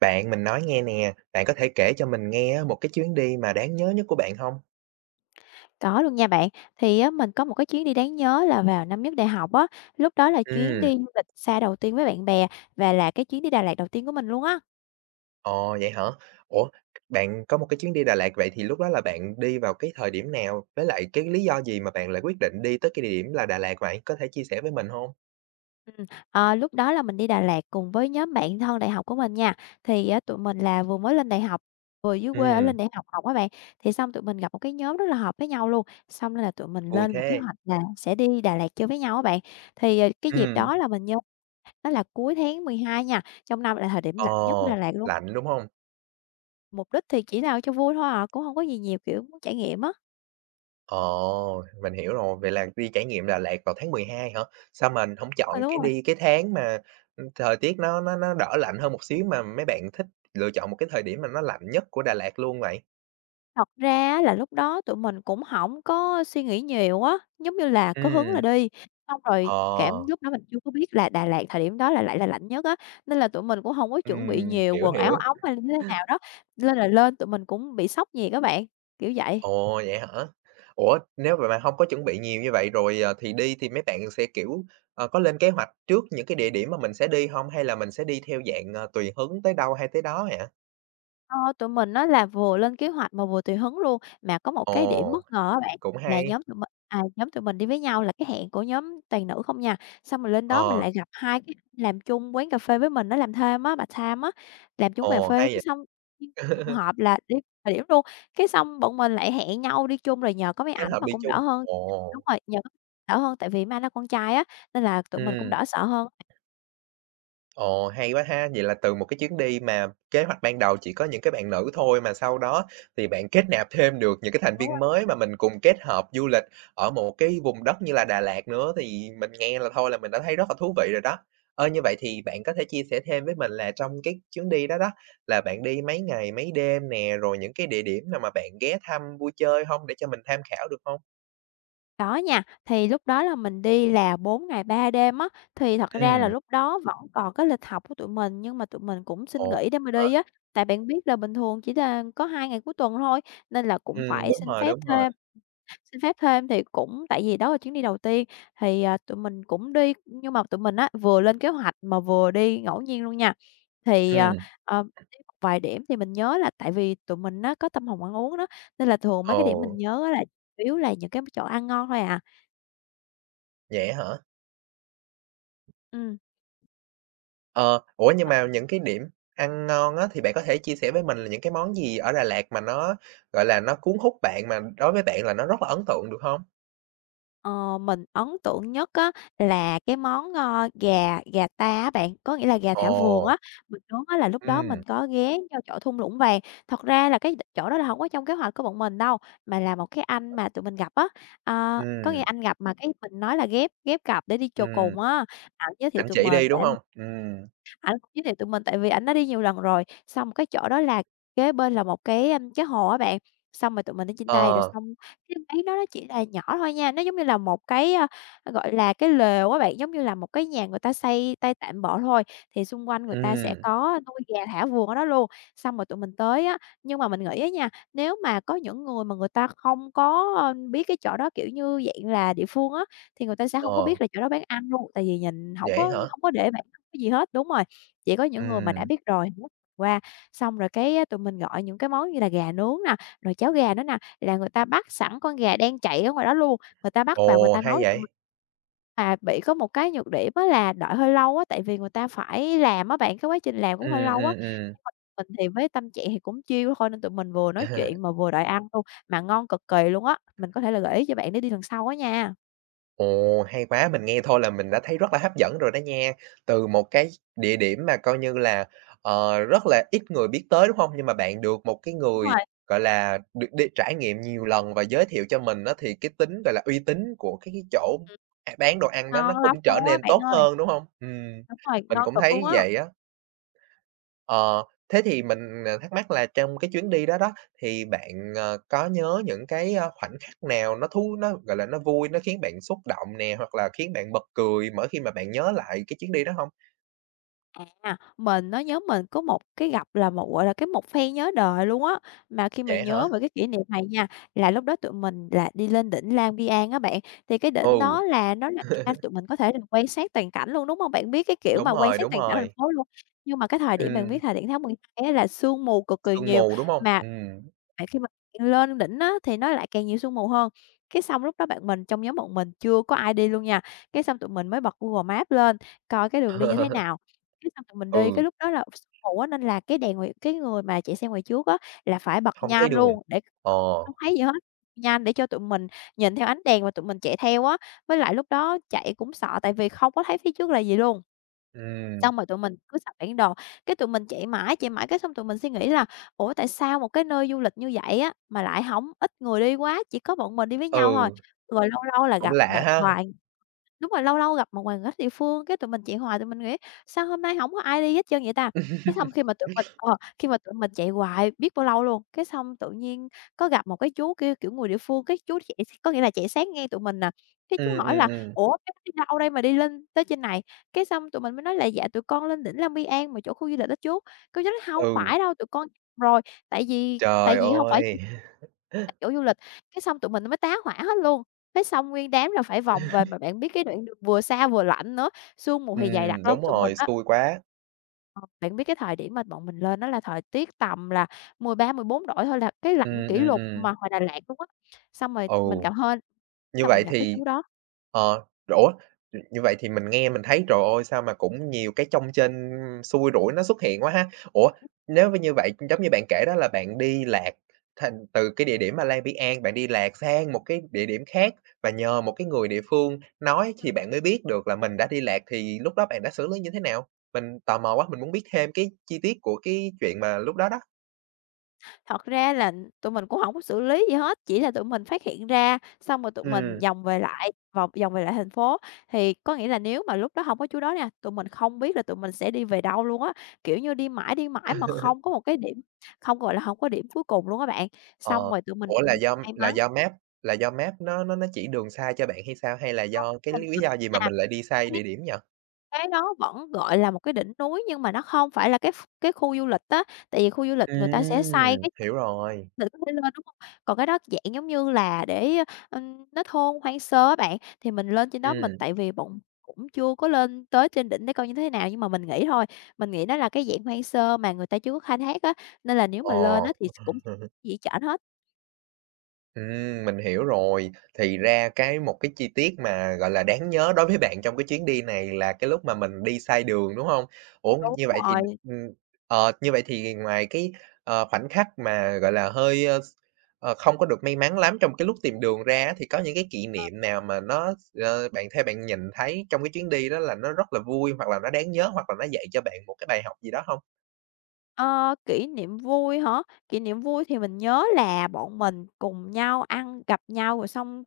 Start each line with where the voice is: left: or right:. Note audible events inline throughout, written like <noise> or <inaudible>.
right: Bạn mình nói nghe nè, bạn có thể kể cho mình nghe á, một cái chuyến đi mà đáng nhớ nhất của bạn không?
left: Có luôn nha bạn. Thì á, mình có một cái chuyến đi đáng nhớ là vào năm nhất đại học á, lúc đó là chuyến
right: Ừm.
left: đi du lịch xa đầu tiên với bạn bè và là cái chuyến đi Đà Lạt đầu tiên của mình luôn á.
right: Ồ, vậy hả? Ủa, bạn có một cái chuyến đi Đà Lạt, vậy thì lúc đó là bạn đi vào cái thời điểm nào? Với lại cái lý do gì mà bạn lại quyết định đi tới cái địa điểm là Đà Lạt vậy? Có thể chia sẻ với mình không?
left: Ờ, Lúc đó là mình đi Đà Lạt cùng với nhóm bạn thân đại học của mình nha. Thì á, tụi mình là vừa mới lên đại học, vừa dưới quê ở
right: Ừm,
left: lên đại học học á bạn. Thì xong tụi mình gặp một cái nhóm rất là hợp với nhau luôn. Xong nên là tụi mình
right: vui
left: lên một kế
right: thế!
left: hoạch là sẽ đi Đà Lạt chơi với nhau á bạn. Cái dịp
right: Ừm,
left: đó là mình nhớ đó là cuối tháng 12 nha, trong năm là thời điểm
right: ờ,
left: lạnh nhất của Đà Lạt luôn.
right: Lạnh, đúng không?
left: Mục đích thì chỉ nào cho vui thôi à, cũng hông có gì nhiều, kiểu, muốn trải nghiệm á.
right: Ồ, mình hiểu rồi, vậy là đi trải nghiệm Đà Lạt vào tháng 12 hả? Sao mình không chọn
left: Ờ, đúng
right: cái
left: rồi,
right: đi cái tháng mà, thời tiết nó đỡ lạnh hơn một xíu mà mấy bạn thích lựa chọn một cái thời điểm mà nó lạnh nhất của Đà Lạt luôn vậy?
left: thật ra á là lúc đó tụi mình cũng hổng có suy nghĩ nhiều á, giống như là có hứng là
right: Ừm,
left: đi, xong rồi
right: ờ,
left: cảm lúc đó mình chưa có biết là Đà Lạt thời điểm đó là lại là lạnh nhất á, nên là tụi mình cũng hông có chuẩn bị nhiều
right: Hiểu,
left: quần áo
right: hiểu.
left: ống hay là như thế nào đó, nên là lên tụi mình cũng bị sốc nhiệt á bạn, kiểu vậy.
right: Ồ, vậy hả? Ủa, nếu mà bạn hông có chuẩn bị nhiều như vậy rồi, thì đi thì mấy bạn sẽ, kiểu, có lên kế hoạch trước những cái địa điểm mà mình sẽ đi không? Hay là mình sẽ đi theo dạng, tùy hứng tới đâu hay tới đó vậy?
left: Ờ, tụi mình á là vừa lên kế hoạch mà vừa tùy hứng luôn, mà có một cái điểm
right: Ồ,
left: bất ngờ á bạn,
right: cũng
left: là
right: hay.
left: nhóm tụi mình à, nhóm tụi mình đi với nhau là cái hẹn của nhóm toàn nữ không nha, xong rồi lên đó mình
right: Ờ,
left: lại gặp 2 cái anh làm chung quán cà phê với mình, nó làm thêm á, bà time á, làm chung cà
right: ồ,
left: phê
right: hay
left: cái
right: vậy!
left: xong trùng
right: <laughs>
left: hợp là đi thời điểm luôn, cái xong bọn mình lại hẹn nhau đi chung rồi nhờ có mấy
right: Kết
left: ảnh
right: hợp
left: mà
right: đi
left: cũng
right: chung.
left: đỡ hơn.
right: Ồ,
left: Đúng rồi, nhờ có đỡ hơn tại vì Mai là con trai á, nên là tụi mình cũng
right: ừm,
left: đỡ sợ hơn.
right: ồ, hay quá ha! Vậy là từ một cái chuyến đi mà kế hoạch ban đầu chỉ có những cái bạn nữ thôi, mà sau đó thì bạn kết nạp thêm được những cái thành viên mới mà mình cùng kết hợp du lịch ở một cái vùng đất như là Đà Lạt nữa, thì mình nghe là thôi là mình đã thấy rất là thú vị rồi đó. Ơ, như vậy thì bạn có thể chia sẻ thêm với mình là trong cái chuyến đi đó đó, là bạn đi mấy ngày mấy đêm nè, rồi những cái địa điểm nào mà bạn ghé thăm vui chơi không, để cho mình tham khảo được không?
left: Có nha, thì lúc đó là mình đi là 4 ngày 3 đêm á, thì thật ra là
right: Ừm,
left: lúc đó vẫn còn cái lịch học của tụi mình, nhưng mà tụi mình cũng xin
right: ồ,
left: nghỉ để mà
right: hả?
left: đi á. Tại bạn biết là bình thường chỉ là có 2 ngày cuối tuần thôi, nên là cũng phải
right: Đúng rồi, đúng rồi,
left: xin phép thêm thì cũng tại vì đó là chuyến đi đầu tiên, tụi mình cũng đi, nhưng mà tụi mình á, vừa lên kế hoạch mà vừa đi ngẫu nhiên luôn nha. Thì, ờ,
right: ừm.
left: ờ, Đi một vài điểm thì mình nhớ là tại vì tụi mình á, có tâm hồn ăn uống đó, nên là thường mấy cái điểm
right: Ồ,
left: mình nhớ á là chủ yếu là những cái chỗ ăn ngon thôi à.
right: vậy hả?
left: Ừm,
right: Ờ, ủa, nhưng mà những cái điểm ăn ngon á, thì bạn có thể chia sẻ với mình là những cái món gì ở Đà Lạt mà nó, gọi là, nó cuốn hút bạn, mà đối với bạn là nó rất là ấn tượng được không?
left: ờ, mình ấn tượng nhất á là cái món, ơ, gà gà ta á bạn, có nghĩa là gà thả vườn
right: Ồ,
left: á, mình nhớ á là lúc đó mình
right: ừm,
left: có ghé vô chỗ thung lũng vàng. Thật ra là cái chỗ đó là không có trong kế hoạch của bọn mình đâu, mà là một cái anh mà tụi mình gặp á, ờ, có nghĩa
right: ừm,
left: anh gặp mà cái mình nói là ghép ghép cặp để đi chùa
right: ừm,
left: cùng á, ảnh giới thiệu
right: anh
left: tụi
right: chỉ
left: mình
right: đi, đúng
left: để.
right: không?
left: Ảnh cũng giới thiệu tụi mình tại vì ảnh đã đi nhiều lần rồi, xong cái chỗ đó là kế bên là một cái hồ á bạn, xong rồi tụi mình đi trên đây rồi
right: Ờ,
left: xong cái mấy đó nó chỉ là nhỏ thôi nha, nó giống như là một cái, gọi là, cái lều á bạn, giống như là một cái nhà người ta xây tay tạm bợ thôi, thì xung quanh người ta sẽ
right: ừm,
left: có nuôi gà thả vườn ở đó luôn. Xong rồi tụi mình tới á, nhưng mà mình nghĩ á nha, nếu mà có những người mà người ta không có biết cái chỗ đó, kiểu như, dạng là địa phương á, thì người ta sẽ hông có
right: ờ,
left: biết là chỗ đó bán ăn luôn, tại vì nhìn hổng có
right: Vậy hả?
left: hông có để bảng không có gì hết đúng rồi. Chỉ có những người mà đã
right: Ừm,
left: biết rồi mới qua, xong rồi cái á tụi mình gọi những cái món như là gà nướng nè, rồi cháo gà nữa nè, là người ta bắt sẵn con gà đang chạy ở ngoài đó luôn, người ta bắt vào người
right: ồ,
left: ta
right: hay
left: nấu cho tụi
right: vậy!
left: mình. Mà bị có một cái nhược điểm á là đợi hơi lâu á, tại vì người ta phải làm á bạn, cái quá trình làm cũng hơi
right: Ừm,
left: lâu á.
right: ừm, ừm.
left: Nhưng mà mình thì với tâm trạng thì cũng chill thôi nên tụi mình vừa nói chuyện
right: <laughs>
left: mà vừa đợi ăn luôn, mà ngon cực kỳ luôn á. Mình có thể là gợi ý cho bạn để đi lần sau á nha.
right: Ồ, hay quá! Mình nghe thôi là mình đã thấy rất là hấp dẫn rồi đó nha. Từ một cái địa điểm mà coi như là, rất là ít người biết tới, đúng không? Nhưng mà bạn được một cái
left: Đúng
right: người,
left: rồi,
right: gọi là, được đi trải nghiệm nhiều lần và giới thiệu cho mình á, thì cái tính, gọi là, uy tín của cái chỗ,
left: ừm,
right: bán đồ ăn đó nó
left: ngon lắm
right: cũng trở
left: luôn á
right: nên
left: bạn
right: tốt
left: ơi.
right: hơn, đúng không?
left: Đúng rồi,
right: Mình
left: ngon
right: cũng
left: cực luôn
right: thấy
left: á.
right: vậy á. Ờ, thế thì mình, thắc mắc là trong cái chuyến đi đó đó, thì bạn, có nhớ những cái, khoảnh khắc nào nó, gọi là, nó vui, nó khiến bạn xúc động nè, hoặc là khiến bạn bật cười mỗi khi mà bạn nhớ lại cái chuyến đi đó không?
left: À, mình nó nhóm mình có một cái gặp là một, gọi là, cái một phen nhớ đời luôn á. Mà khi mà
right: Vậy hả?
left: nhớ về cái kỷ niệm này nha, là lúc đó tụi mình là đi lên đỉnh Lang Biang á bạn, thì cái đỉnh
right: Ừ,
left: đó là nó là cao tụi mình có thể là quan sát toàn cảnh luôn, đúng không? Bạn biết cái kiểu mà
right: đúng
left: quan
right: rồi,
left: sát
right: đúng
left: toàn cảnh thành
right: rồi.
left: phố luôn, nhưng mà cái thời điểm bạn biết
right: Ừm,
left: thời điểm tháng 12 á là sương mù cực kỳ
right: sương
left: nhiều,
right: mù, đúng không?
left: mà
right: Ừm.
left: bạn khi mà bạn lên đỉnh á thì nó lại càng nhiều sương mù hơn. Cái xong lúc đó bạn mình trong nhóm bọn mình chưa có ai đi luôn nha, cái xong tụi mình mới bật Google Maps lên coi cái đường đi như thế nào.
right: <laughs>
left: Cái xong tụi mình đi,
right: Ừ,
left: cái lúc đó là sương mù á, nên là cái đèn ngoài cái người mà chạy xe ngoài trước á, là phải bật
right: không thấy
left: nhanh
right: đường.
left: luôn để
right: Ờ,
left: <laughs> không thấy gì hết, nhanh để cho tụi mình nhìn theo ánh đèn mà tụi mình chạy theo á. Với lại lúc đó chạy cũng sợ tại vì không có thấy phía trước là gì luôn.
right: ừm,
left: Xong rồi tụi mình cứ sập bản đồ, cái tụi mình chạy mãi cái xong tụi mình suy nghĩ là "Ủa, tại sao một cái nơi du lịch như vậy á, mà lại hổng ít người đi quá, chỉ có bọn mình đi với nhau thôi."
right: ừ,
left: Rồi lâu lâu là
right: cũng
left: gặp
right: lạ
left: một
right: ha.
left: vài. Đúng rồi, lâu lâu gặp một người khách địa phương, cái tụi mình chạy hoài, tụi mình nghĩ "Sao hôm nay hổng có ai đi hết trơn vậy ta?" Cái xong khi mà tụi mình ờ, khi mà tụi mình chạy hoài biết bao lâu luôn, cái xong tự nhiên có gặp một cái chú kia, kiểu, người địa phương, cái chú chạy s có nghĩa là chạy sáng ngang tụi mình nè, cái chú
right: Ừm,
left: hỏi
right: ừm,
left: là
right: ừm,
left: "Ủa, cái đi đâu đây mà đi lên tới trên này?" Cái xong tụi mình mới nói là "Dạ, tụi con lên đỉnh Lang Biang mà chỗ khu du lịch đó chú." Cô chú nói "Hông
right: ừ,
left: phải đâu, tụi con rồi, tại vì tại
right: trời
left: vì hông phải"
right: ơi! <laughs>
left: tại chỗ du lịch, cái xong tụi mình nó mới tá hỏa hết luôn. Thế xong nguyên đám là phải vòng về, mà bạn biết cái đoạn đường vừa xa vừa lạnh nữa, sương mù thì dày đặc lắm.
right: Đúng
left: Tụi mình
right: rồi,
left: á
right: xui quá.
left: ờ, bạn biết cái thời điểm mà bọn mình lên á là thời tiết tầm là 13 14 độ thôi là cái
right: Ừ,
left: lạnh kỷ
right: ừ,
left: lục mà ngoài Đà Lạt luôn á. Xong rồi
right: ừ.
left: mình gặp hên
right: Như
left: là mình
right: vậy
left: gặp cái
right: thì
left: chú đó.
right: ủa, như vậy thì mình nghe mình thấy, trời ơi, sao mà cũng nhiều cái trong trên xui rủi nó xuất hiện quá ha. Ủa, nếu mà như vậy, giống như bạn kể đó là bạn đi lạc thành từ cái địa điểm mà Lang an, bạn đi lạc sang một cái địa điểm khác và nhờ một cái người địa phương nói thì bạn mới biết được là mình đã đi lạc, thì lúc đó bạn đã xử lý như thế nào? Mình tò mò quá, mình muốn biết thêm cái chi tiết của cái chuyện mà lúc đó đó.
left: Thật ra là tụi mình cũng hổng có xử lý gì hết, chỉ là tụi mình phát hiện ra, xong rồi tụi mình
right: Ừm.
left: vòng về lại vòng vòng về lại thành phố. Thì có nghĩa là nếu mà lúc đó hông có chú đó nha, tụi mình không biết là tụi mình sẽ đi về đâu luôn á, kiểu như, đi mãi mà không có một cái điểm không, gọi là, hổng có điểm cuối cùng luôn á bạn. Xong
right: Ờ,
left: rồi tụi mình,
right: ủa, là do
left: may
right: là
left: mắn.
right: do map nó chỉ đường sai cho bạn hay sao? Hay là
left: Không,
right: do cái
left: mình
right: lý
left: nghĩ
right: do gì mà
left: là
right: mình lại đi sai
left: cái
right: địa điểm vậy?
left: cái đó vẫn, gọi là, một cái đỉnh núi nhưng mà nó không phải là cái khu du lịch á, tại vì khu du lịch người ta sẽ xây cái chỗ
right: Hiểu rồi.
left: mình có thể lên, đúng hông? Còn cái đó dạng giống như là để, nó thôn hoang sơ á bạn, thì mình lên trên đó mình
right: Ừm,
left: tại vì bọn cũng chưa có lên tới trên đỉnh để coi như thế nào, nhưng mà mình nghĩ thôi, mình nghĩ nó là cái dạng hoang sơ mà người ta chưa có khai thác á, nên là nếu mà lên
right: ờ.
left: á thì cũng gì hết trơn hết.
right: Mình hiểu rồi. Thì ra cái một cái chi tiết mà, gọi là, đáng nhớ đối với bạn trong cái chuyến đi này là cái lúc mà mình đi sai đường, đúng hông? Ủa,
left: Đúng
right: như vậy thì
left: rồi.
right: ừm, như vậy thì ngoài cái, khoảnh khắc mà, gọi là, hơi, không có được may mắn lắm trong cái lúc tìm đường ra á, thì có những cái kỷ niệm nào mà theo bạn nhìn thấy trong cái chuyến đi đó là nó rất là vui, hoặc là nó đáng nhớ, hoặc là nó dạy cho bạn một cái bài học gì đó hông?
left: Ờ, kỷ niệm vui hả? Kỷ niệm vui thì mình nhớ là bọn mình cùng nhau ăn, gặp nhau rồi xong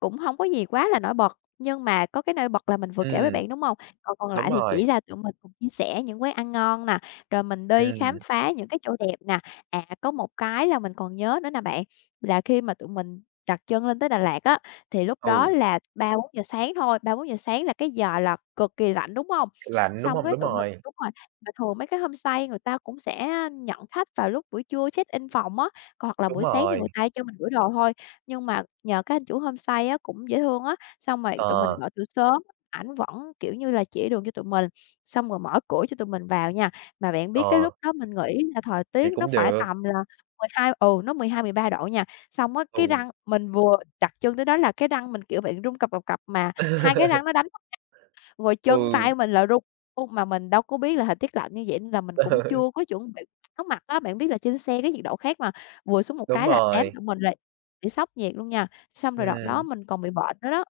left: cũng không có gì quá là nổi bật, nhưng mà có cái nổi bật là mình vừa kể với
right: Ừm,
left: bạn, đúng không? Còn còn
right: đúng
left: lại thì
right: rồi.
left: chỉ là tụi mình cùng chia sẻ những quán ăn ngon nè, rồi mình đi
right: Ừm,
left: khám phá những cái chỗ đẹp nè. À, có một cái là mình còn nhớ nữa nè bạn, là khi mà tụi mình đặt chân lên tới Đà Lạt á, thì lúc đó
right: ừ,
left: là 3-4 giờ sáng thôi, 3-4 giờ sáng là cái giờ là cực kỳ lạnh, đúng không?
right: lạnh, đúng
left: Xong
right: hông?
left: cái tụi mình đúng rồi. Và thường mấy cái homestay người ta cũng sẽ nhận khách vào lúc buổi trưa check-in phòng á, còn hoặc là
right: Đúng
left: buổi sáng thì
right: rồi,
left: người ta cho mình gửi đồ thôi. Nhưng mà nhờ cái anh chủ homestay á, cũng dễ thương á, xong rồi tụi mình
right: ờ.
left: gọi từ sớm, ảnh vẫn, kiểu như là, chỉ đường cho tụi mình, xong rồi mở cửa cho tụi mình vào nha. Mà bạn biết cái
right: Ờ,
left: lúc đó mình nghĩ là thời
right: vậy
left: tiết nó
right: cũng
left: phải
right: được,
left: tầm là 12-13 độ nha. Xong á, cái
right: ừ.
left: răng mình vừa đặt chân tới đó là cái răng mình, kiểu, bị rung cập, cập, cập mà hai cái răng
right: <laughs>
left: nó đánh rồi
right: Ừ,
left: chân tay mình là run luôn, mà mình đâu có biết là thời tiết lạnh như vậy nên là mình cũng chưa
right: <laughs>
left: có chuẩn bị áo mặc á. Bạn biết là trên xe cái nhiệt độ khác mà, vừa xuống một
right: đúng
left: cái là đám
right: rồi,
left: tụi mình là bị sốc nhiệt luôn nha. Xong rồi đợt đó
right: ừ
left: mình còn bị bệnh nữa đó.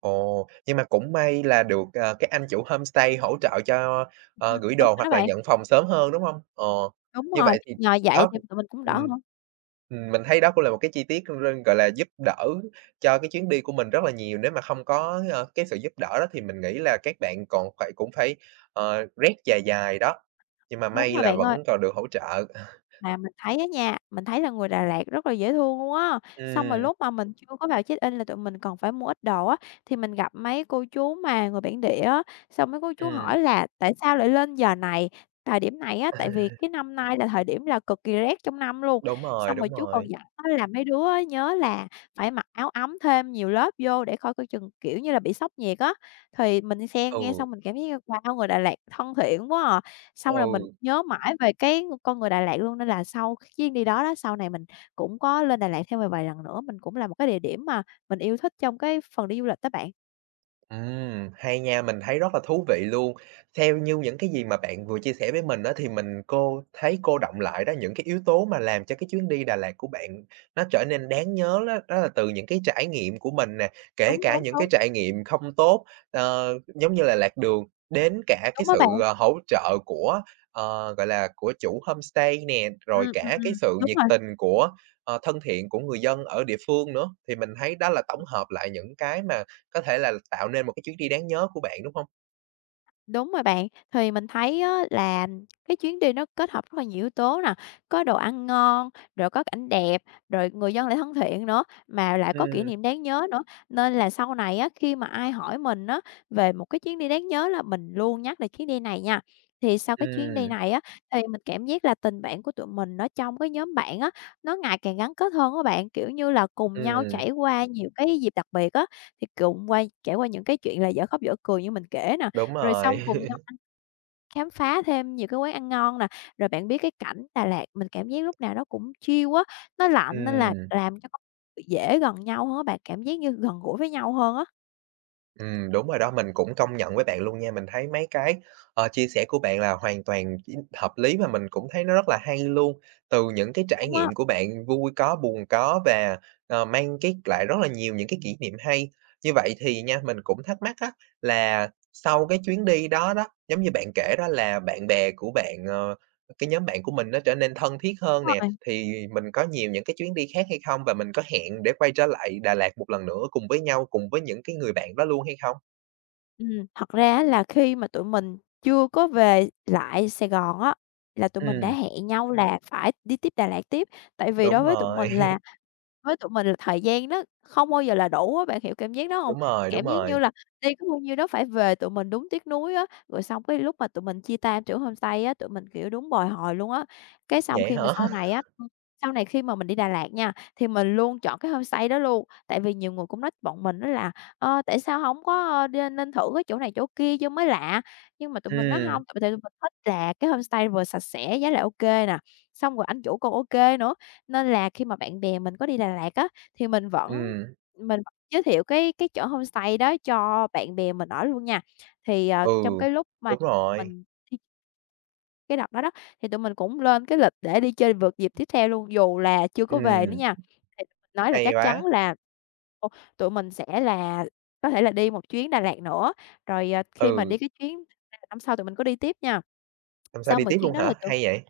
right: ồ, nhưng mà cũng may là được, các anh chủ homestay hỗ trợ cho, gửi
left: Đúng
right: đồ
left: rồi đó
right: hoặc là
left: bạn,
right: nhận phòng sớm hơn, đúng không? Ờ,
left: đúng
right: như
left: rồi,
right: vậy thì
left: nhờ vậy
right: đó,
left: thì tụi mình cũng đỡ
right: ừm,
left: hơn.
right: mình thấy đó cũng là một cái chi tiết, gọi là, giúp đỡ cho cái chuyến đi của mình rất là nhiều. Nếu mà không có, cái sự giúp đỡ đó thì mình nghĩ là các bạn còn phải cũng phải, rét dài dài đó, nhưng mà
left: Đúng
right: may
left: rồi
right: là
left: bạn ơi.
right: vẫn còn được hỗ trợ. <laughs>
left: Mà mình thấy á nha, mình thấy là người Đà Lạt rất là dễ thương luôn á. Xong rồi
right: Ừ,
left: lúc mà mình chưa có vào check-in là tụi mình còn phải mua ít đồ á, thì mình gặp mấy cô chú mà người bản địa á, xong mấy cô chú
right: ừ.
left: hỏi là "Tại sao lại lên giờ này, thời điểm này á?" Tại vì cái năm nay là thời điểm là cực kỳ rét trong năm luôn.
right: Đúng rồi,
left: Xong rồi
right: đúng
left: chú còn
right: rồi.
left: dặn á là mấy đứa á nhớ là phải mặc áo ấm thêm nhiều lớp vô để coi coi chừng, kiểu như là, bị sốc nhiệt á. Thì mình xem nghe
right: Ừ,
left: xong mình cảm thấy như, wow, người Đà Lạt thân thiện quá à. Xong rồi mình
right: ừ.
left: nhớ mãi về cái con người Đà Lạt luôn, nên là sau cái chuyến đi đó đó, sau này mình cũng có lên Đà Lạt thêm vài vài lần nữa, mình cũng là một cái địa điểm mà mình yêu thích trong cái phần đi du lịch đó bạn.
right: Hay nha, mình thấy rất là thú vị luôn. Theo như những cái gì mà bạn vừa chia sẻ với mình đó thì mình thấy cô đọng lại đó, những cái yếu tố mà làm cho cái chuyến đi Đà Lạt của bạn nó trở nên đáng nhớ đó, đó là từ những cái trải nghiệm của mình nè, kể
left: Đúng,
right: cả
left: đúng,
right: những cái
left: đúng,
right: trải nghiệm không tốt, giống như là lạc đường, đến cả cái
left: đúng á bạn.
right: sự, hỗ trợ của, gọi là, của chủ homestay nè, rồi cả cái sự
left: Đúng
right: nhiệt
left: rồi.
right: tình của, thân thiện của người dân ở địa phương nữa. Thì mình thấy đó là tổng hợp lại những cái mà có thể là tạo nên một cái chuyến đi đáng nhớ của bạn, đúng hông?
left: Đúng rồi bạn, thì mình thấy á là cái chuyến đi nó kết hợp rất là nhiều yếu tố nè, có đồ ăn ngon, rồi có cảnh đẹp, rồi người dân lại thân thiện nữa, mà lại có kỷ
right: Ừm,
left: niệm đáng nhớ nữa. Nên là sau này á, khi mà ai hỏi mình á, về một cái chuyến đi đáng nhớ là mình luôn nhắc về chuyến đi này nha. Thì sau cái chuyến đi
right: ừm,
left: này á, thì mình cảm giác là tình bạn của tụi mình nó trong cái nhóm bạn á, nó ngày càng gắn kết hơn các bạn, kiểu như là, cùng nhau
right: ừm,
left: trải qua nhiều cái dịp đặc biệt á, thì cùng trải qua những cái chuyện là dở khóc dở cười như mình kể nè.
right: đúng
left: Rồi xong
right: rồi.
left: cùng nhau ăn khám phá thêm nhiều cái quán ăn ngon nè, rồi bạn biết cái cảnh Đà Lạt mình cảm giác lúc nào nó cũng chill á, nó lạnh nên là
right: Ừm, <laughs>
left: làm cho con dễ gần nhau hơn á bạn, cảm giác như gần gũi với nhau hơn á.
right: đúng rồi đó, mình cũng công nhận với bạn luôn nha. Mình thấy mấy cái, chia sẻ của bạn là hoàn toàn hợp lý mà mình cũng thấy nó rất là hay luôn. Từ những cái trải
left: Đúng á,
right: nghiệm của bạn vui có, buồn có và, mang cái lại rất là nhiều những cái kỷ niệm hay. Như vậy thì nha, mình cũng thắc mắc á là sau cái chuyến đi đó đó, giống như bạn kể đó là bạn bè của bạn, cái nhóm bạn của mình nó trở nên thân thiết hơn
left: đúng
right: nè.
left: rồi.
right: Thì mình có nhiều những cái chuyến đi khác hay không? Và mình có hẹn để quay trở lại Đà Lạt một lần nữa cùng với nhau, cùng với những cái người bạn đó luôn hay không?
left: Ừm, thật ra á là khi mà tụi mình chưa có về lại Sài Gòn á, là tụi mình đã
right: Ừm,
left: hẹn nhau là phải đi tiếp Đà Lạt tiếp, tại vì
right: đúng
left: đối với tụi
right: rồi,
left: mình là với tụi mình là thời gian nó không bao giờ là đủ á, bạn hiểu cảm giác đó
right: <laughs>
left: không?
right: đúng rồi, đúng
left: Cảm giác
right: rồi.
left: như là đi có bao nhiêu đó phải về, tụi mình đúng tiếc nuối á, rồi xong cái lúc mà tụi mình chia tay chỗ homestay á, tụi mình, kiểu, đúng bồi hồi luôn á. Cái xong
right: Vậy
left: khi mà
right: hả?
left: sau này
right: <laughs>
left: á sau này khi mà mình đi Đà Lạt nha, thì mình luôn chọn cái homestay đó luôn, tại vì nhiều người cũng nói bọn mình đó là "Ờ, tại sao hổng có, nên thử cái chỗ này chỗ kia cho mới lạ?" Nhưng mà tụi mình nói
right: Ừm,
left: hông, tại vì tụi mình thích là cái homestay vừa sạch sẽ, giá lại ô kê nè, xong rồi anh chủ còn ô kê nữa, nên là khi mà bạn bè mình có đi Đà Lạt á, thì mình vẫn
right: ừm,
left: mình vẫn giới thiệu cái chỗ homestay đó cho bạn bè mình ở luôn nha. Thì, ờ,
right: ừ,
left: trong cái lúc mà
right: đúng rồi,
left: mình đi cái đợt đó đó, thì tụi mình cũng lên cái lịch để đi chơi vượt dịp tiếp theo luôn, dù là chưa có về nữa
right: ừm,
left: nha. Thì tụi mình nói là
right: hay
left: chắc
right: quá.
left: chắn là, ồ, tụi mình sẽ là có thể là đi một chuyến Đà Lạt nữa, rồi, ờ, khi mà
right: Ừ,
left: đi cái chuyến năm sau tụi mình có đi tiếp nha.
right: hôm sau
left: Xong
right: đi
left: rồi
right: tiếp
left: chuyến
right: luôn
left: đó là
right: hả?
left: tụi
right: Hay vậy?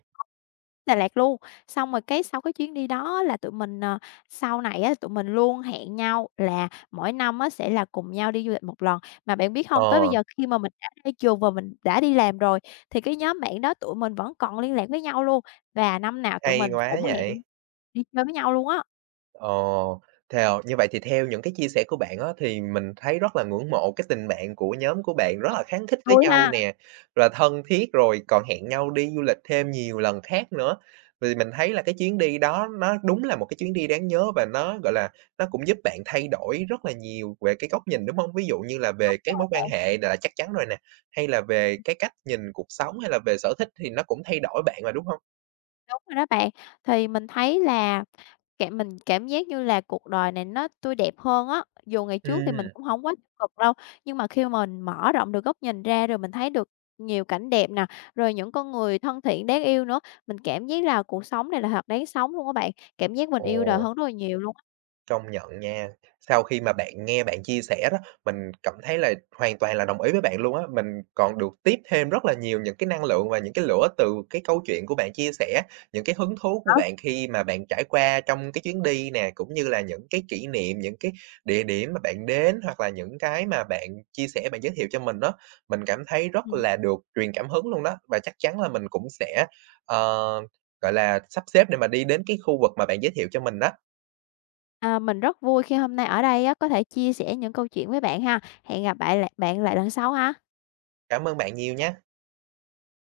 left: Đà Lạt luôn, xong rồi cái sau cái chuyến đi đó là tụi mình, ờ, sau này á, tụi mình luôn hẹn nhau là mỗi năm á, sẽ là cùng nhau đi du lịch một lần. Mà bạn biết hông, tới bây
right: Ờ,
left: giờ khi mà mình đã ra trường và mình đã đi làm rồi, thì cái nhóm bạn đó tụi mình vẫn còn liên lạc với nhau luôn, và năm nào tụi
right: hay
left: mình
right: quá
left: cũng hẹn
right: vậy.
left: đi chơi với nhau luôn á.
right: Ồ, theo như vậy thì theo những cái chia sẻ của bạn á, thì mình thấy rất là ngưỡng mộ cái tình bạn của nhóm của bạn rất là khăng khít với
left: Vui ha!
right: nhau nè, là thân thiết, rồi còn hẹn nhau đi du lịch thêm nhiều lần khác nữa. Vì mình thấy là cái chuyến đi đó nó đúng là một cái chuyến đi đáng nhớ và nó, gọi là, nó cũng giúp bạn thay đổi rất là nhiều về cái góc nhìn, đúng không? Ví dụ như là về
left: Đúng
right: cái mối quan
left: rồi,
right: hệ là chắc chắn rồi nè, hay là về cái cách nhìn cuộc sống, hay là về sở thích thì nó cũng thay đổi bạn mà, đúng không?
left: đúng rồi đó bạn. Thì mình thấy là mình cảm giác như là cuộc đời này nó tươi đẹp hơn á, dù ngày trước thì mình
right: Ừ,
left: cũng hổng quá tiêu cực đâu, nhưng mà khi mình mở rộng được góc nhìn ra rồi mình thấy được nhiều cảnh đẹp nè, rồi những con người thân thiện, đáng yêu nữa, mình cảm giác là cuộc sống này là thật đáng sống luôn á bạn, cảm giác mình
right: ồ.
left: yêu đời hơn rất là nhiều luôn
right: Công nhận nha. Sau khi mà bạn nghe bạn chia sẻ đó, mình cảm thấy là hoàn toàn là đồng ý với bạn luôn á. Mình còn được tiếp thêm rất là nhiều những cái năng lượng và những cái lửa từ cái câu chuyện của bạn chia sẻ, những cái hứng thú của
left: á.
right: bạn khi mà bạn trải qua trong cái chuyến đi nè, cũng như là những cái kỷ niệm, những cái địa điểm mà bạn đến, hoặc là những cái mà bạn chia sẻ, bạn giới thiệu cho mình đó. Mình cảm thấy rất
left: Ừm.
right: là được truyền cảm hứng luôn đó, và chắc chắn là mình cũng sẽ, ờ, gọi là, sắp xếp để mà đi đến cái khu vực mà bạn giới thiệu cho mình đó.
left: À, mình rất vui khi hôm nay ở đây á, có thể chia sẻ những câu chuyện với bạn ha. Hẹn gặp lại bạn lại lần sau ha.
right: Cảm ơn bạn nhiều nha.